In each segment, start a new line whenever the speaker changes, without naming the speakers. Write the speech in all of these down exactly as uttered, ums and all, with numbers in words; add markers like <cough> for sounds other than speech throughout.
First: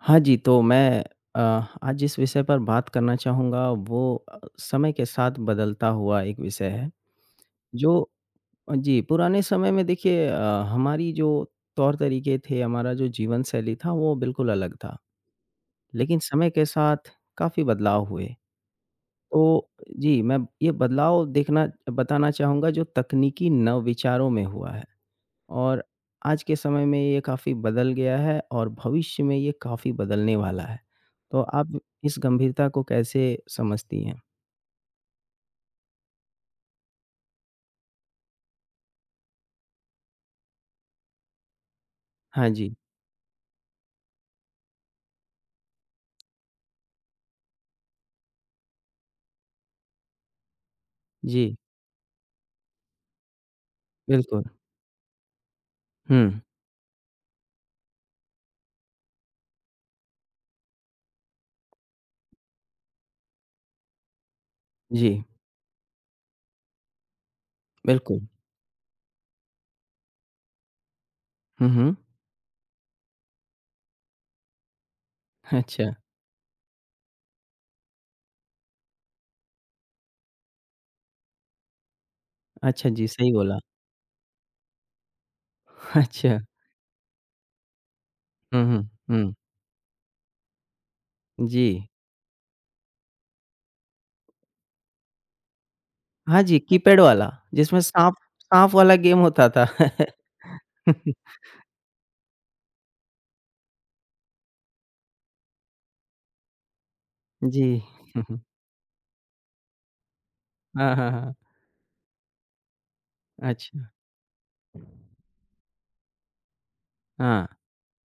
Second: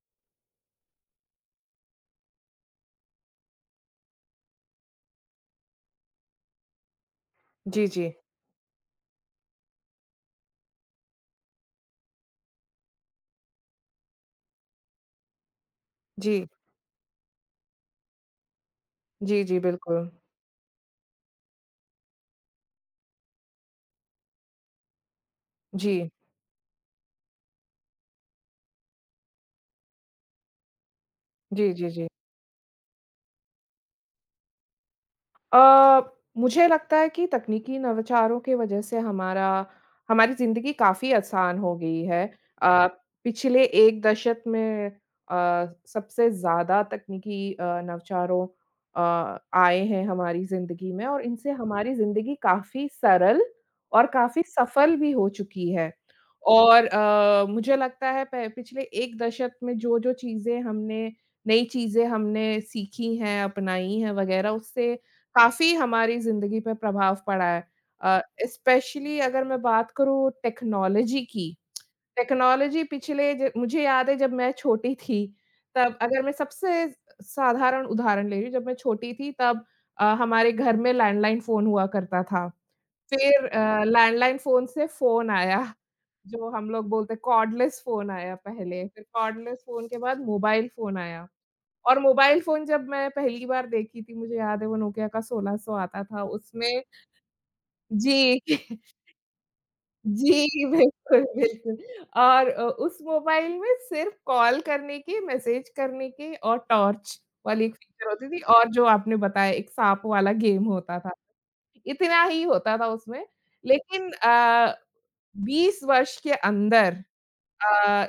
हाँ जी, तो मैं अ, आज जिस विषय पर बात करना चाहूँगा वो अ, समय के साथ बदलता हुआ एक विषय है।
जी,
जो
जी।
अ, जी, पुराने समय में देखिए अ, हमारी जो तौर-तरीके थे, हमारा जो जीवन शैली था वो बिल्कुल अलग था। लेकिन
जी।
समय के साथ काफ़ी बदलाव हुए।
जी, जी,
तो
बिल्कुल।
जी, मैं ये बदलाव देखना बताना चाहूँगा जो तकनीकी नव विचारों में हुआ है। और
जी।
आज के समय में ये काफ़ी बदल गया है और भविष्य में ये काफ़ी बदलने वाला है। तो
जी,
आप
जी, जी।
इस गंभीरता को कैसे समझती हैं?
अ, मुझे लगता है कि तकनीकी नवाचारों की वजह से हमारा हमारी ज़िंदगी काफ़ी आसान हो गई है।
हाँ जी।
अ, पिछले एक दशक में अ, सबसे ज़्यादा तकनीकी अ, नवाचारों अ, आए हैं हमारी ज़िंदगी में और इनसे
जी,
हमारी ज़िंदगी काफ़ी सरल और काफ़ी
बिल्कुल।
सफल भी हो चुकी है।
हुँ।
और अ, मुझे लगता है प पिछले एक दशक में जो-जो चीज़ें हमने नई चीज़ें हमने सीखी हैं, अपनाई हैं वग़ैरह उससे
जी,
काफ़ी हमारी ज़िंदगी पे प्रभाव पड़ा है।
बिल्कुल।
अ, स्पेशली अगर मैं बात करूँ टेक्नोलॉजी की,
हुँ, हुँ।
टेक्नोलॉजी पिछले ज मुझे याद है जब मैं छोटी थी,
अच्छा।
तब अगर मैं सबसे साधारण उदाहरण ले रही हूँ, जब मैं छोटी थी तब अ, हमारे घर में लैंडलाइन फ़ोन हुआ करता था।
अच्छा जी, सही
फिर
बोला।
अ, लैंडलाइन फ़ोन से फ़ोन आया,
अच्छा।
जो हम लोग बोलते हैं कॉर्डलेस फ़ोन आया
हुँ,
पहले,
हुँ,
फिर
हुँ।
कॉर्डलेस फ़ोन के बाद मोबाइल फ़ोन आया।
जी।
और मोबाइल फ़ोन जब मैं पहली बार देखी थी, मुझे याद है वो नोकिया का सोलह सौ आता था
हाँ जी,
उसमें।
कीपैड वाला जिसमें साँप
जी,
साँप
<laughs>
वाला गेम होता था।
जी, बिल्कुल,
<laughs>
बिल्कुल। और अ, उस मोबाइल में सिर्फ़ कॉल करने की, मैसेज करने की और टॉर्च
जी।
वाली एक फ़ीचर होती थी और जो आपने बताया एक साँप वाला गेम
हाँ,
होता
हाँ,
था।
हाँ।
इतना ही होता था उसमें,
अच्छा।
लेकिन अ, बीस वर्ष के अंदर
हाँ।
अ,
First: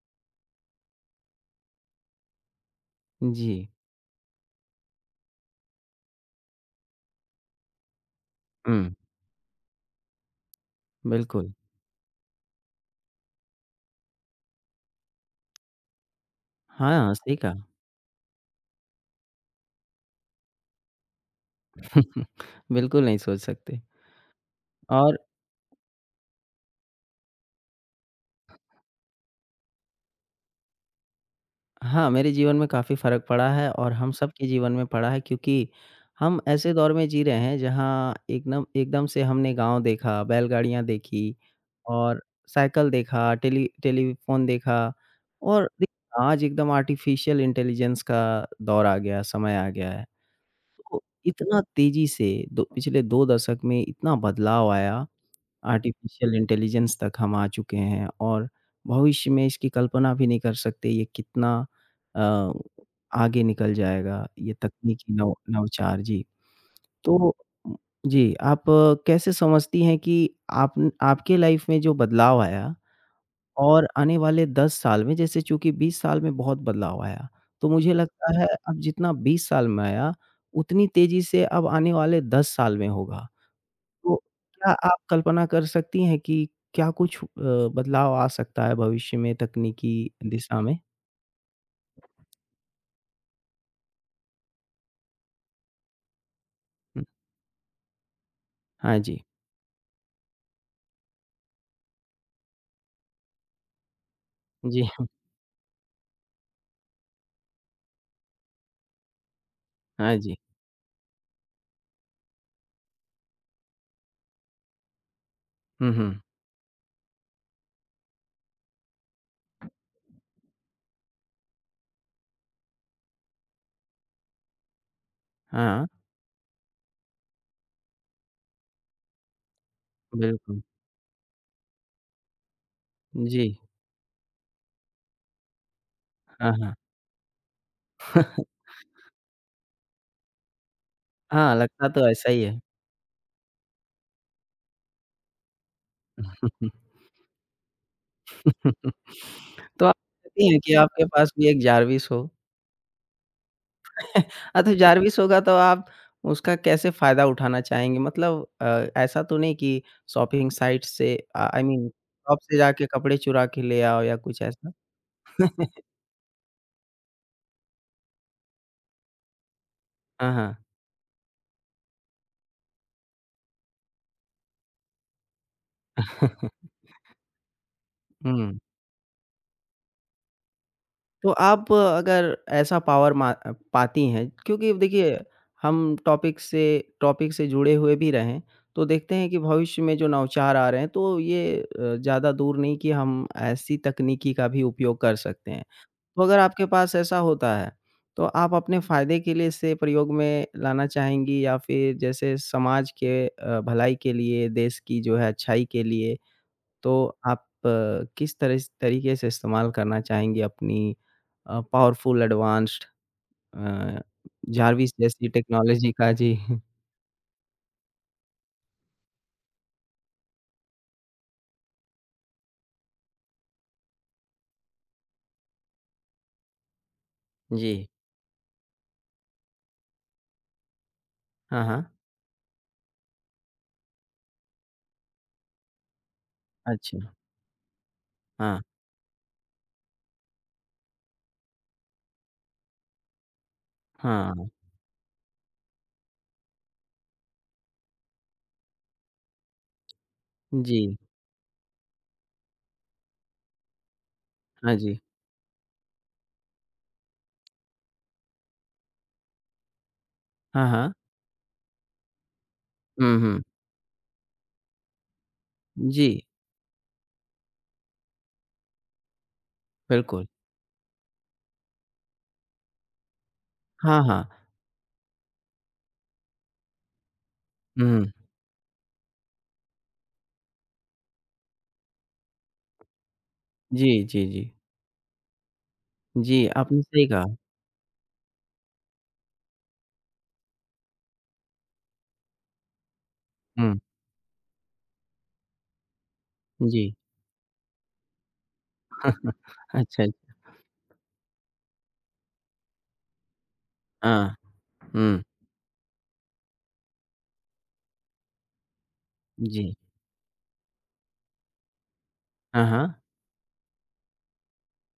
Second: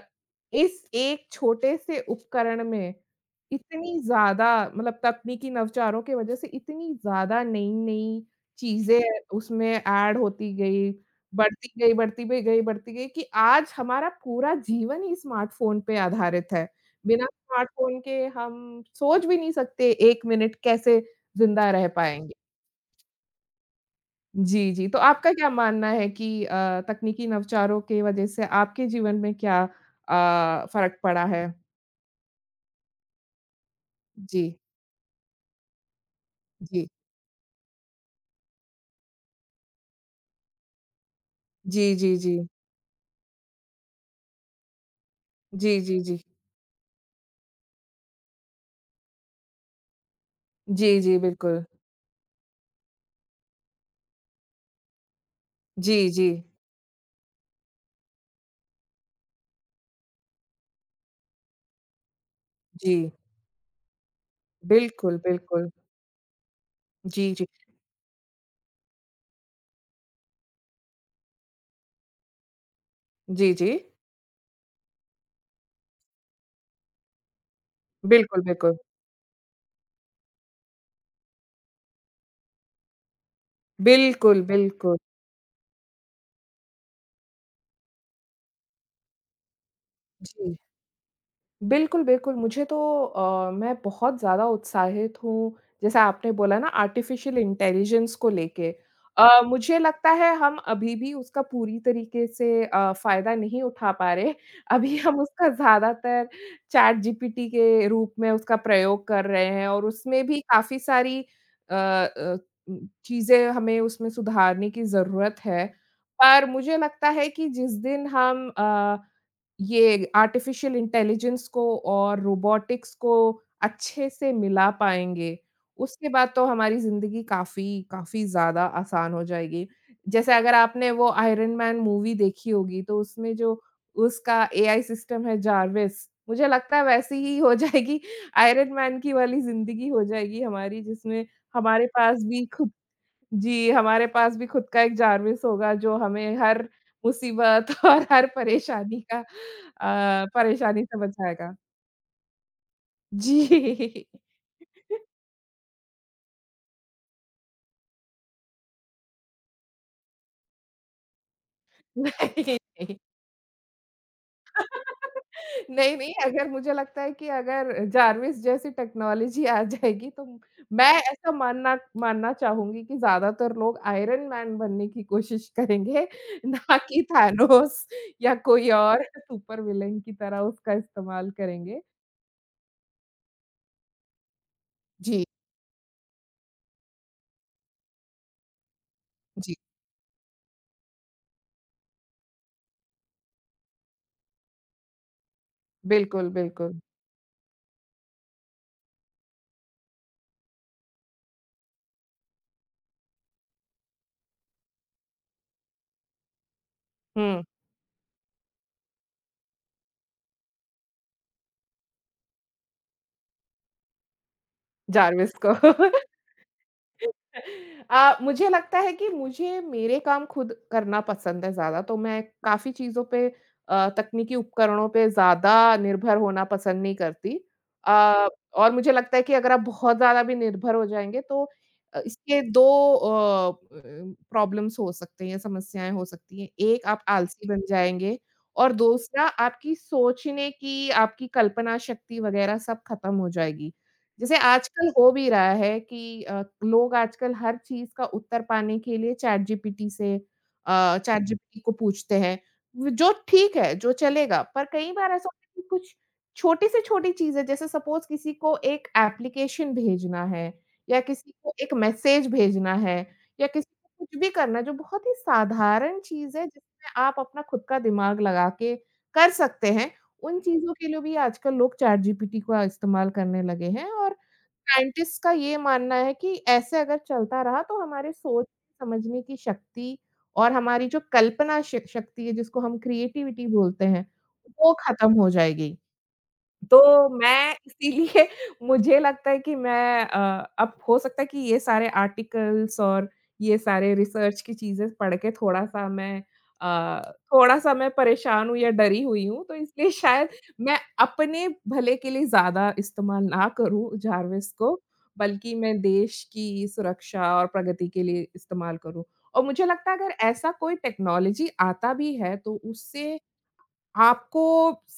इस एक छोटे से उपकरण में
जी।
इतनी ज़्यादा मतलब तकनीकी नवचारों की वजह से इतनी ज़्यादा नई-नई
हुँ,
चीज़ें उसमें ऐड होती गई,
बिल्कुल।
बढ़ती गई, बढ़ती भी गई, बढ़ती गई कि आज हमारा पूरा जीवन ही स्मार्टफ़ोन पे आधारित है।
हाँ,
बिना
सही कहा।
स्मार्टफ़ोन के हम सोच भी नहीं सकते एक मिनट कैसे ज़िंदा रह
<laughs>
पाएँ।
बिल्कुल नहीं सोच सकते।
जी, जी। तो
और
आपका क्या मानना है कि अ, तकनीकी नवचारों के वजह से आपके जीवन में क्या अ, फ़र्क पड़ा है?
हाँ, मेरे जीवन में काफ़ी फ़र्क पड़ा है और हम
जी,
सबके जीवन में पड़ा है क्योंकि हम ऐसे
जी।
दौर में जी रहे हैं जहाँ एकदम एकदम से हमने गाँव देखा, बैलगाड़ियाँ देखी
जी, जी,
और
जी।
साइकिल देखा, टेली टेलीफ़ोन देखा और
जी,
दे
जी, जी।
आज एकदम आर्टिफ़िशियल इंटेलिजेंस का दौर आ गया, समय आ गया है।
जी,
तो
जी,
इतना
बिल्कुल।
तेज़ी से दो पिछले दो दशक में इतना बदलाव आया,
जी, जी,
आर्टिफ़िशियल इंटेलिजेंस तक हम आ चुके हैं और भविष्य में इसकी कल्पना भी नहीं कर सकते ये कितना अ,
जी।
आगे निकल जाएगा ये तकनीकी
बिल्कुल,
नव
बिल्कुल।
नवचार। जी, तो
जी, जी।
उम, जी, आप अ, कैसे समझती हैं कि आप आपके लाइफ़ में जो बदलाव आया
जी, जी।
और आने वाले दस साल में जैसे, चूँकि बीस साल में बहुत बदलाव आया, तो मुझे लगता
बिल्कुल,
है
बिल्कुल।
अब जितना बीस साल में आया, उतनी तेज़ी से अब आने वाले दस साल में होगा। तो
बिल्कुल,
क्या
बिल्कुल।
आप कल्पना कर सकती हैं कि क्या कुछ अ, बदलाव आ सकता है भविष्य में तकनीकी
जी।
दिशा में?
बिल्कुल, बिल्कुल। मुझे तो, अ, मैं बहुत ज़्यादा उत्साहित हूँ, जैसे आपने बोला ना
हुँ,
आर्टिफ़िशियल इंटेलिजेंस को लेके।
हाँ जी।
अ, मुझे लगता है हम अभी भी उसका पूरी तरीके से अ, फ़ायदा नहीं उठा पा रहे। <laughs>
जी,
अभी हम उसका ज़्यादातर चैटजीपीटी के रूप में उसका प्रयोग कर रहे हैं और
हाँ
उसमें
जी।
भी काफ़ी सारी अ अ, चीज़ें हमें उसमें सुधारने की ज़रूरत है।
हुँ, हुँ।
पर मुझे लगता है कि जिस दिन हम अ ये आर्टिफ़िशियल इंटेलिजेंस को और रोबोटिक्स को अच्छे से मिला पाएँगे,
हाँ,
उसके बाद तो हमारी ज़िंदगी काफ़ी, काफ़ी ज़्यादा आसान हो जाएगी। जैसे अगर
बिल्कुल।
आपने वो आयरन मैन मूवी देखी होगी, तो उसमें
जी,
जो उसका एआई सिस्टम है जार्विस, मुझे
हाँ, हाँ।
लगता है वैसी ही हो जाएगी, आयरन मैन की वाली ज़िंदगी हो जाएगी हमारी, जिसमें
हाँ, लगता
हमारे
तो
पास
ऐसा ही
भी
है।
खुद जी, हमारे पास भी खुद का एक जारविस होगा जो हमें हर मुसीबत <laughs> और हर
<laughs>
परेशानी का
तो आप
अ,
कहती हैं कि
परेशानी से
आपके पास भी
बचाएगा।
एक जारविस हो।
जी। <laughs>
<laughs> हाँ, तो जारविस होगा तो आप उसका कैसे फ़ायदा उठाना चाहेंगे? मतलब अ, ऐसा तो नहीं कि शॉपिंग साइट से अ, आई मीन शॉप
नहीं,
से जाके
नहीं।
कपड़े चुरा के ले आओ या कुछ ऐसा?
नहीं, नहीं, अगर मुझे लगता है कि अगर जारविस जैसी टेक्नोलॉजी आ जाएगी तो
हाँ, हाँ।
मैं ऐसा मानना मानना चाहूँगी कि ज़्यादातर लोग आयरन मैन बनने की कोशिश करेंगे, <laughs>
<laughs>
ना कि थानोस या
हुँ।
कोई और सुपर विलेन की तरह उसका
तो
इस्तेमाल
आप
करेंगे।
अगर ऐसा पावर मा अ, पाती हैं क्योंकि देखिए
जी,
हम टॉपिक से टॉपिक से जुड़े हुए भी रहें, तो देखते हैं कि
जी।
भविष्य में जो नवाचार आ रहे हैं तो ये अ, ज़्यादा दूर नहीं कि हम ऐसी तकनीकी का भी उपयोग कर सकते हैं। तो
बिल्कुल,
अगर आपके
बिल्कुल।
पास ऐसा होता है, तो आप अपने फ़ायदे के लिए इसे प्रयोग में लाना चाहेंगी या फिर जैसे समाज के अ, भलाई के लिए, देश की जो है अच्छाई के लिए, तो आप
हुँ,
अ, किस तरह स तरीके से इस्तेमाल करना चाहेंगे अपनी अ, पावरफुल एडवांस्ड अ, जार्विस जैसी
जार्विस को।
टेक्नोलॉजी
<laughs>
का? जी। <laughs>
अ, मुझे लगता है कि मुझे मेरे काम खुद करना पसंद है ज़्यादा, तो मैं काफ़ी चीज़ों पे अ, तकनीकी उपकरणों पे ज़्यादा निर्भर होना पसंद नहीं करती।
जी।
अ, और मुझे लगता है कि अगर आप बहुत ज़्यादा भी निर्भर हो जाएँगे तो
हाँ, हाँ।
अ, इसके दो अ, प्रॉब्लम्स हो सकते हैं या समस्याएँ हो सकती हैं। एक आप
अच्छा।
आलसी बन जाएँगे
हाँ,
और दूसरा आपकी सोचने की, आपकी कल्पना शक्ति वग़ैरह सब खत्म हो जाएगी। जैसे
हाँ।
आजकल हो भी रहा है कि अ, लोग आजकल हर चीज़ का उत्तर पाने के लिए चैटजीपीटी से
जी।
अ, चैटजीपीटी को पूछते हैं। व जो ठीक है, जो चलेगा, पर
हाँ
कई
जी।
बार ऐसा होता है कि कुछ छोटी से छोटी चीज़ें जैसे सपोज़ किसी को एक एप्लीकेशन भेजना है
हाँ, हाँ।
या किसी को एक मैसेज भेजना है
हुँ, हुँ।
या किसी को कुछ भी करना है, जो बहुत ही साधारण
जी,
चीज़ है जिसमें आप अपना खुद का दिमाग लगा के कर सकते हैं।
बिल्कुल।
उन चीज़ों के लिए भी आजकल लोग चैट जीपीटी का इस्तेमाल करने लगे हैं
हाँ,
और
हाँ।
साइंटिस्ट का ये मानना है कि ऐसे अगर चलता रहा तो
हुँ।
हमारे सोच समझने की शक्ति और हमारी जो कल्पना श शक्ति है जिसको हम क्रिएटिविटी बोलते
जी,
हैं,
जी, जी।
वो ख़त्म हो जाएगी।
जी, आपने सही
तो
कहा।
मैं इसीलिए <laughs> मुझे लगता है कि मैं अ, अब हो सकता है कि ये सारे आर्टिकल्स और ये
हुँ,
सारे रिसर्च की चीज़ें पढ़ के थोड़ा-सा मैं अ,
जी।
थोड़ा-सा मैं परेशान हूँ या डरी हुई हूँ, तो
<laughs>
इसलिए
अच्छा।
शायद मैं अपने भले के लिए ज़्यादा इस्तेमाल ना करूँ
हाँ।
जारविस को,
हुँ,
बल्कि मैं देश की सुरक्षा और प्रगति के लिए इस्तेमाल करूँ। और मुझे
जी।
लगता है अगर ऐसा कोई टेक्नोलॉजी आता भी है, तो
हाँ, हाँ।
उससे आपको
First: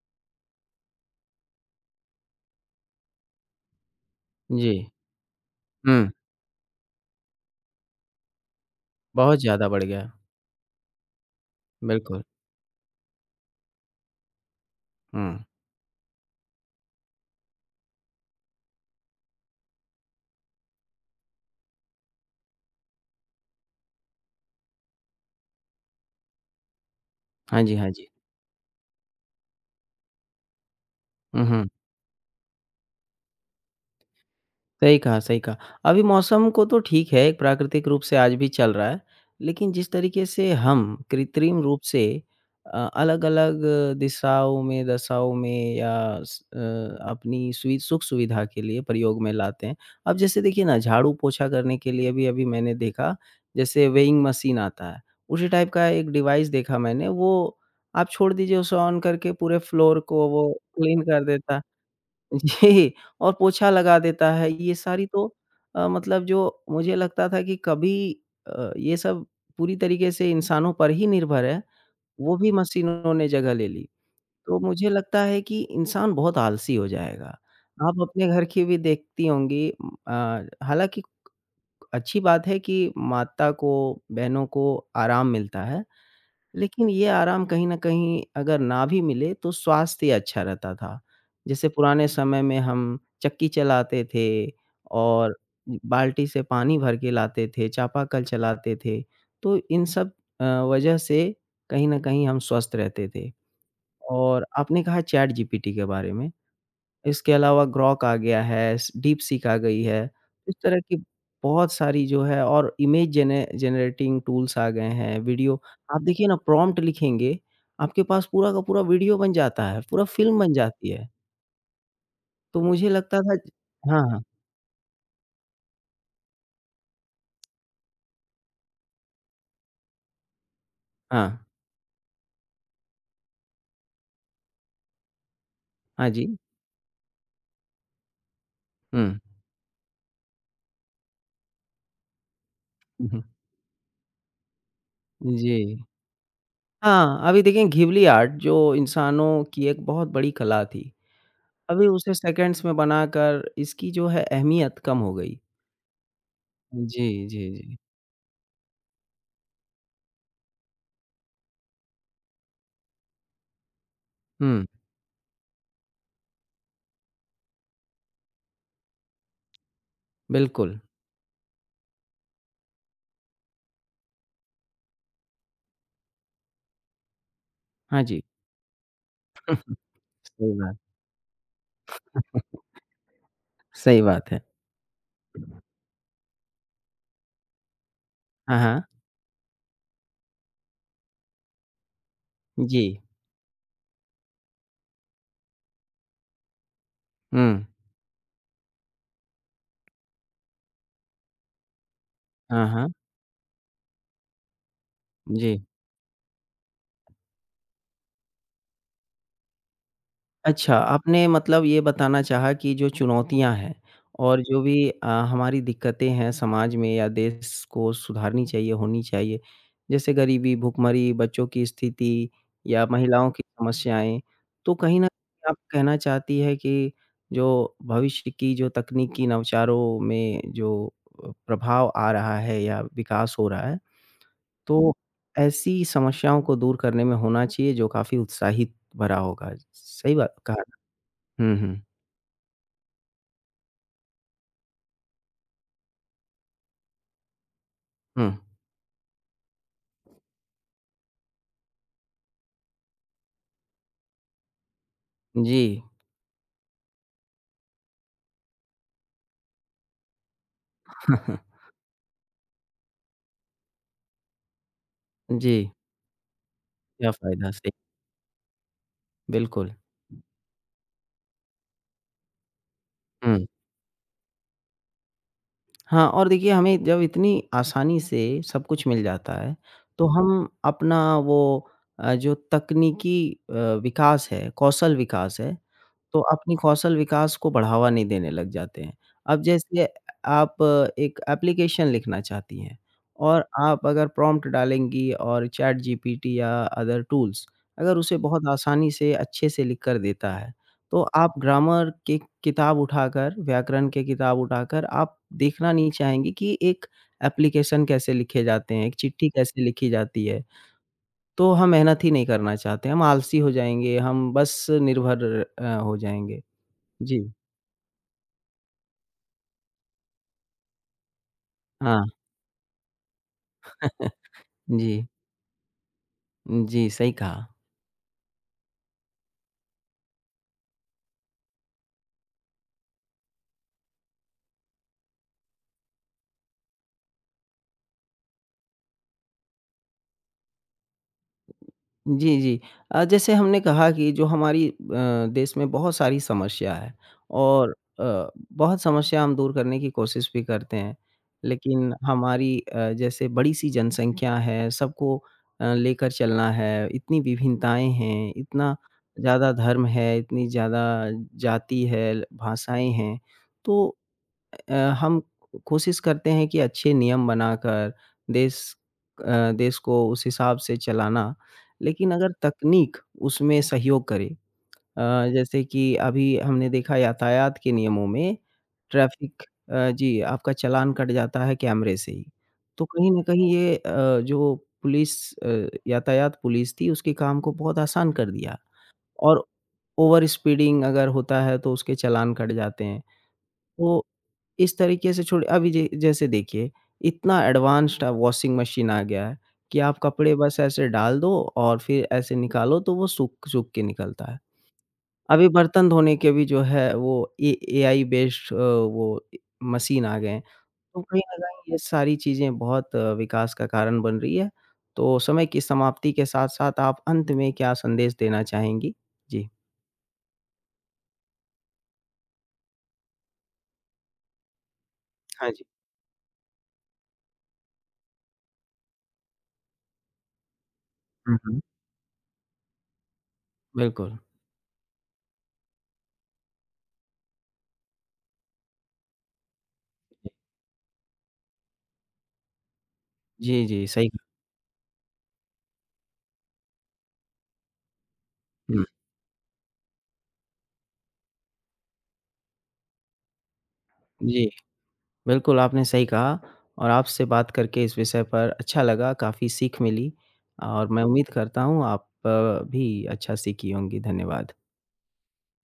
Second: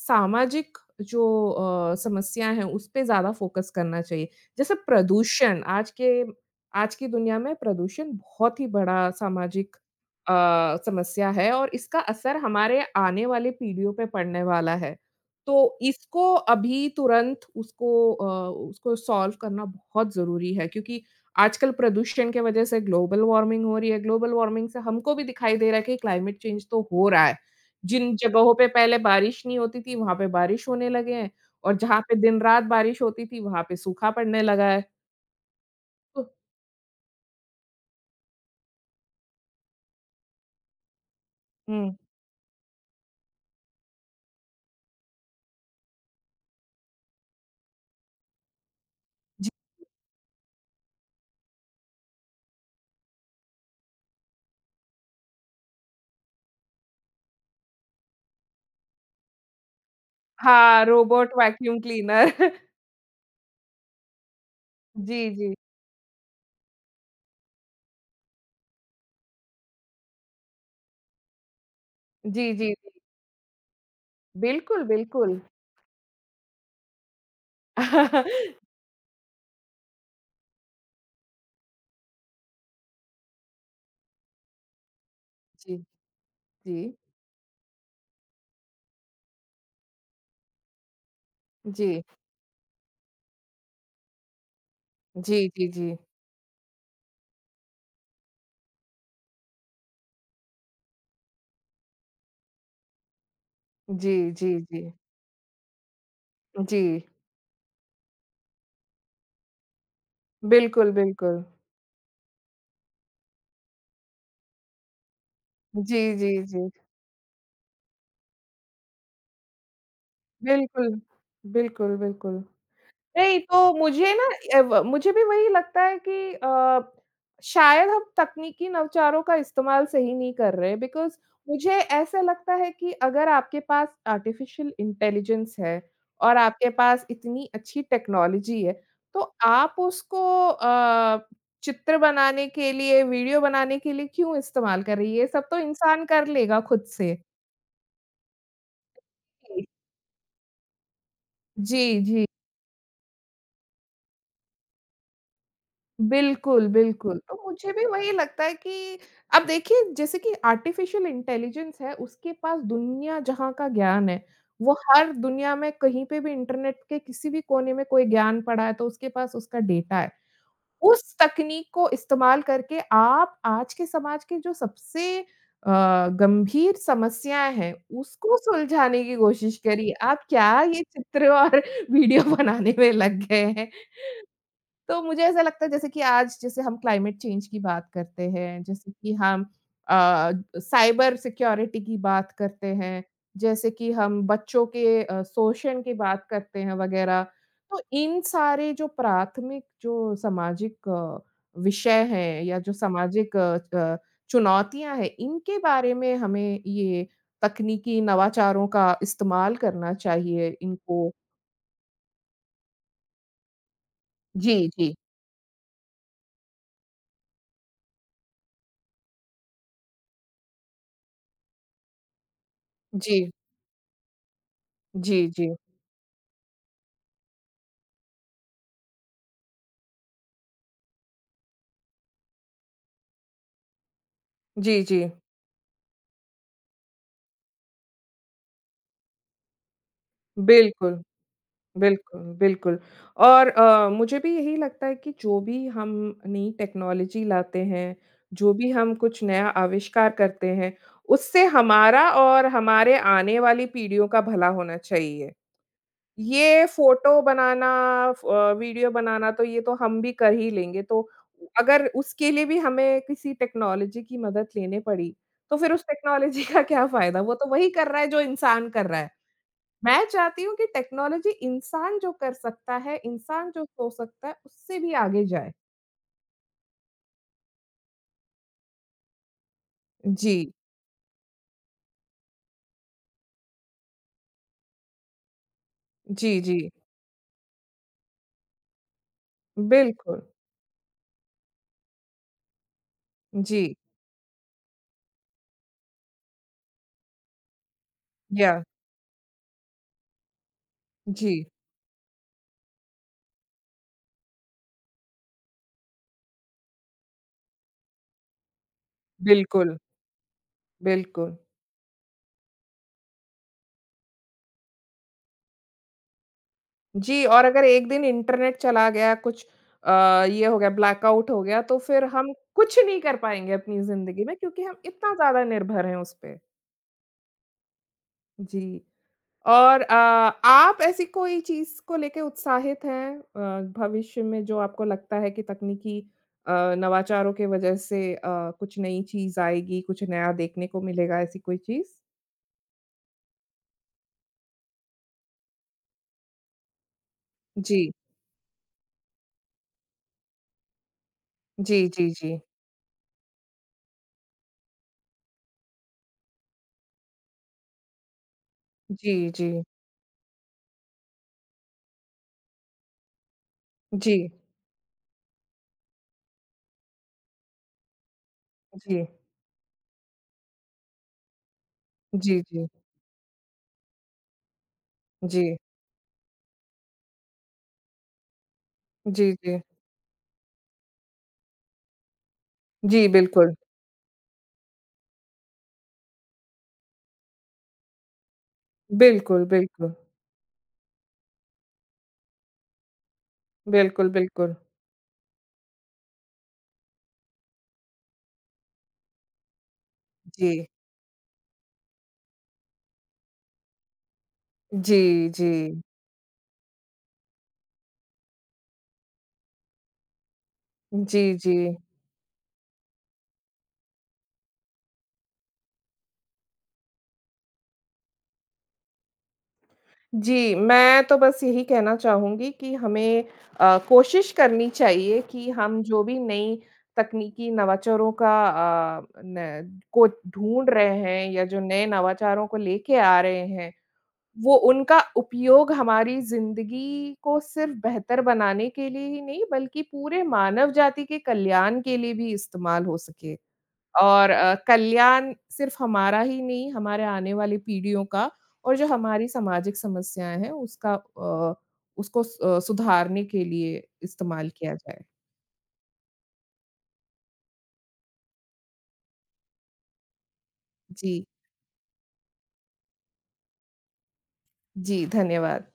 सामाजिक जो अ, समस्या है उस पे ज़्यादा फ़ोकस करना चाहिए।
जी।
जैसे प्रदूषण आज
हुँ,
के आज की दुनिया में प्रदूषण बहुत ही बड़ा
बहुत ज़्यादा
सामाजिक
बढ़ गया।
अ, समस्या है और इसका
बिल्कुल।
असर हमारे आने वाली पीढ़ियों पे पड़ने वाला है।
हुँ।
तो इसको अभी तुरंत उसको अ, उसको सॉल्व करना बहुत ज़रूरी है, क्योंकि आजकल प्रदूषण के वज़ह से ग्लोबल वार्मिंग हो रही है। ग्लोबल वार्मिंग से हमको भी दिखाई दे रहा है कि क्लाइमेट चेंज तो हो रहा है।
हाँ जी, हाँ जी।
जिन जगहों पे पहले बारिश नहीं होती थी, वहाँ पे बारिश होने लगे हैं
हुँ, हुँ।
और जहाँ पे दिन-रात बारिश होती थी, वहाँ पे सूखा पड़ने लगा है।
सही कहा, सही कहा। अभी
तो
मौसम को तो ठीक है, एक प्राकृतिक रूप से आज भी चल रहा है, लेकिन जिस तरीके से हम कृत्रिम रूप
हुँ,
से अ, अलग-अलग दिशाओं में, दशाओं में या स अ, अपनी सुवि सुख-सुविधा के लिए प्रयोग में
जी।
लाते हैं। अब जैसे देखिए ना, झाड़ू-पोछा करने के लिए भी अभी मैंने देखा, जैसे वेइंग मशीन आता है, उसी टाइप का एक डिवाइस देखा मैंने, वो आप छोड़ दीजिए उसे ऑन करके पूरे फ्लोर को वो
हाँ,
क्लीन कर
रोबोट
देता है।
Vacuum cleaner. <laughs>
जी, और पोछा लगा देता है, ये सारी
जी,
तो
जी।
अ, मतलब जो मुझे लगता था कि कभी अ, ये सब पूरी तरीके से इंसानों पर ही निर्भर है, वो भी
जी, जी, जी।
मशीनों ने जगह ले ली। तो
बिल्कुल,
मुझे लगता
बिल्कुल।
है कि इंसान बहुत आलसी हो जाएगा। आप अपने घर की
<laughs>
भी देखती होंगी, उम, अ, हालाँकि अच्छी बात है कि माता को, बहनों को आराम मिलता
जी,
है।
जी।
लेकिन ये आराम कहीं न कहीं अगर ना भी मिले तो स्वास्थ्य अच्छा रहता था। जैसे
जी।
पुराने समय में हम चक्की चलाते थे और
जी, जी, जी।
बाल्टी से पानी भर के लाते थे, चापाकल चलाते थे, तो इन सब अ, वजह से कहीं न कहीं हम स्वस्थ रहते थे।
जी,
और
जी,
आपने
जी।
कहा चैट जीपीटी के बारे में,
जी।
इसके अलावा ग्रॉक आ गया है, स डीपसीक आ गई है। इस तरह
बिल्कुल,
की
बिल्कुल।
बहुत सारी जो है और इमेज जेने जनरेटिंग टूल्स आ गए हैं, वीडियो आप
जी,
देखिए
जी,
ना,
जी।
प्रॉम्प्ट लिखेंगे, आपके पास पूरा का पूरा वीडियो बन जाता है, पूरा फ़िल्म बन जाती
बिल्कुल।
है।
बिल्कुल, बिल्कुल।
तो मुझे लगता था।
नहीं, तो
हाँ,
मुझे
हाँ।
ना ए, व मुझे भी वही लगता है कि अ, शायद हम तकनीकी नवचारों का इस्तेमाल सही नहीं कर रहे, बिकॉज़
हाँ,
मुझे ऐसा लगता है कि अगर आपके पास आर्टिफ़िशियल इंटेलिजेंस है
हाँ जी।
और आपके पास इतनी अच्छी टेक्नोलॉजी है,
हुँ।
तो आप उसको अ, चित्र बनाने के लिए,
हुँ, हुँ।
वीडियो बनाने के लिए क्यों इस्तेमाल कर रही है? ये सब तो
जी।
इंसान कर लेगा खुद से।
हाँ, अभी देखिए घिबली आर्ट जो इंसानों
जी,
की एक बहुत बड़ी कला थी,
जी।
अभी उसे
जी।
सेकंड्स में बनाकर इसकी जो है अहमियत कम हो गई।
बिल्कुल,
जी,
बिल्कुल। तो
जी,
मुझे
जी।
भी वही लगता है कि अब देखिए जैसे कि आर्टिफ़िशियल इंटेलिजेंस है, उसके पास दुनिया जहाँ का ज्ञान है।
हुँ।
वो हर दुनिया में कहीं पे भी इंटरनेट के किसी भी कोने में कोई ज्ञान पड़ा है तो उसके पास उसका डेटा है।
बिल्कुल।
उस तकनीक को इस्तेमाल करके आप आज के समाज के जो सबसे अ, गंभीर समस्याएँ हैं,
हाँ जी,
उसको सुलझाने की कोशिश करिए। आप क्या
सही बात
ये चित्र और <laughs> वीडियो बनाने में लग गए हैं?
सही बात है।
तो मुझे ऐसा लगता है जैसे कि आज जैसे हम क्लाइमेट चेंज की बात करते
हाँ,
हैं,
हाँ।
जैसे कि हम अ, साइबर सिक्योरिटी की बात करते
जी।
हैं, जैसे कि हम बच्चों के अ, शोषण की बात करते हैं वग़ैरह।
हुँ।
तो इन सारे जो प्राथमिक जो सामाजिक अ, विषय हैं या
हाँ,
जो
हाँ।
सामाजिक अ, च चुनौतियाँ हैं, इनके
जी।
बारे में हमें ये तकनीकी नवाचारों का इस्तेमाल करना चाहिए
अच्छा,
इनको।
आपने मतलब ये बताना चाहा कि जो चुनौतियाँ हैं और
जी,
जो भी
जी।
अ, हमारी दिक्कतें हैं समाज में या देश को सुधारनी चाहिए, होनी चाहिए, जैसे गरीबी, भुखमरी, बच्चों की स्थिति या
जी।
महिलाओं की समस्याएँ, तो कहीं न
जी,
कहीं
जी।
आप कहना चाहती है कि जो भविष्य की जो तकनीकी नवचारों में जो अ, प्रभाव आ रहा है या विकास हो रहा है,
जी,
तो
जी।
ऐसी समस्याओं को दूर करने में होना चाहिए, जो काफ़ी उत्साहित भरा होगा। सही बात कहा ना?
बिल्कुल,
हुँ, हुँ,
बिल्कुल, बिल्कुल। और अ, मुझे भी यही लगता है कि जो भी हम नई टेक्नोलॉजी लाते हैं,
हुँ।
जो भी हम कुछ नया आविष्कार करते हैं, उससे हमारा और हमारे आने वाली पीढ़ियों का भला होना चाहिए।
जी।
ये फ़ोटो बनाना, फ अ, वीडियो बनाना तो ये तो हम भी कर ही लेंगे, तो
<laughs>
अगर उसके लिए भी हमें किसी टेक्नोलॉजी की मदद लेनी पड़ी, तो
जी,
फिर उस टेक्नोलॉजी का क्या
क्या
फ़ायदा? वो तो
फ़ायदा?
वही
सही,
कर रहा है जो इंसान कर रहा है।
बिल्कुल।
मैं चाहती हूँ कि टेक्नोलॉजी इंसान जो कर सकता है,
हुँ।
इंसान जो सोच सकता है, उससे भी आगे जाए।
हाँ, और देखिए हमें जब इतनी आसानी से सब कुछ मिल जाता है, तो हम
जी,
अपना वो अ, जो तकनीकी अ, विकास है, कौशल विकास है, तो
जी,
अपनी
जी।
कौशल विकास को बढ़ावा नहीं देने लग जाते हैं। अब जैसे
बिल्कुल,
आप एक एप्लीकेशन लिखना चाहती हैं और
जी,
आप अगर प्रॉम्प्ट डालेंगी और चैट जीपीटी या अदर टूल्स अगर उसे बहुत
या
आसानी से अच्छे से लिख कर देता है, तो
जी,
आप ग्रामर की किताब उठाकर, व्याकरण की किताब उठाकर आप देखना नहीं चाहेंगी कि एक एप्लीकेशन कैसे लिखे जाते हैं, एक चिट्ठी कैसे
बिल्कुल,
लिखी जाती है।
बिल्कुल।
तो हम मेहनत ही नहीं करना चाहते, हम आलसी हो जाएँगे, हम बस निर्भर अ, हो जाएँगे। जी,
जी, और अगर एक दिन इंटरनेट चला गया, कुछ अ, ये हो गया, ब्लैकआउट हो गया, तो फिर
हाँ।
हम कुछ नहीं कर पाएँगे अपनी ज़िंदगी
<laughs>
में, क्योंकि हम
जी,
इतना ज़्यादा निर्भर हैं उस पे।
जी, सही कहा।
जी। और अ, आप ऐसी कोई चीज़ को लेके उत्साहित हैं अ, भविष्य में जो आपको लगता है कि तकनीकी अ, नवाचारों के वजह से अ, कुछ नई चीज़ आएगी, कुछ नया देखने को मिलेगा, ऐसी कोई चीज़?
जी, जी। अ, जैसे हमने कहा कि जो हमारी अ, देश में बहुत सारी समस्या है और
जी।
अ, बहुत समस्या हम दूर करने की कोशिश भी करते हैं।
जी,
लेकिन
जी, जी।
हमारी अ, जैसे बड़ी-सी जनसँख्या है, सबको अ, लेकर चलना है, इतनी विभिन्नताएँ हैं, इतना
जी,
ज़्यादा
जी।
धर्म है, इतनी ज़्यादा जाति है, भाषाएँ हैं, तो
जी,
अ, हम कोशिश करते हैं कि अच्छे नियम बनाकर देश
जी।
अ, देश को उस हिसाब से चलाना। लेकिन अगर
जी, जी।
तकनीक उसमें सहयोग करे, अ,
जी।
जैसे कि अभी हमने देखा यातायात के नियमों में
जी,
ट्रैफ़िक
जी।
अ, जी, आपका चालान कट जाता है कैमरे से ही। तो
जी,
कहीं न कहीं
बिल्कुल।
ये अ, जो पुलिस अ, यातायात पुलिस थी उसके काम को बहुत आसान कर दिया और
बिल्कुल, बिल्कुल।
ओवर स्पीडिंग अगर होता है तो उसके चालान कट जाते हैं। तो
बिल्कुल, बिल्कुल।
इस तरीके से छोड़ अभी जे जैसे देखिए, इतना एडवांस्ड अब वॉशिंग मशीन आ गया है कि आप कपड़े
जी।
बस ऐसे डाल दो और फिर ऐसे निकालो तो वो सूख सूख के निकलता है।
जी,
अभी
जी।
बर्तन धोने के भी जो है वो ए एआई बेस्ड अ, वो ए मशीन आ गए हैं। तो कहीं
जी,
न
जी।
कहीं ये सारी चीज़ें बहुत अ, विकास का कारण बन रही है। तो समय की समाप्ति के साथ-साथ आप अंत में क्या संदेश देना चाहेंगी? जी।
जी, मैं तो बस यही कहना चाहूँगी कि हमें अ, कोशिश करनी चाहिए कि
हाँ जी।
हम जो भी नई तकनीकी नवाचारों का अ, न को ढूँढ रहे हैं
हुँ,
या
हुँ।
जो नए नवाचारों को लेके आ रहे हैं,
बिल्कुल।
वो उनका उपयोग हमारी ज़िंदगी को सिर्फ़ बेहतर बनाने के लिए ही नहीं, बल्कि पूरे मानव जाति के कल्याण के लिए भी इस्तेमाल हो सके।
जी, जी, सही कहा।
और अ, कल्याण सिर्फ हमारा ही नहीं, हमारे आने वाली पीढ़ियों का और
हुँ।
जो हमारी सामाजिक समस्याएँ हैं उसका अ, उसको सु अ, सुधारने के लिए
जी।
इस्तेमाल किया जाए।
बिल्कुल, आपने सही कहा और आपसे बात करके इस विषय पर अच्छा लगा, काफ़ी सीख मिली और मैं
जी,
उम्मीद करता हूँ आप अ, भी अच्छा सीखी होंगी। धन्यवाद।
जी, धन्यवाद।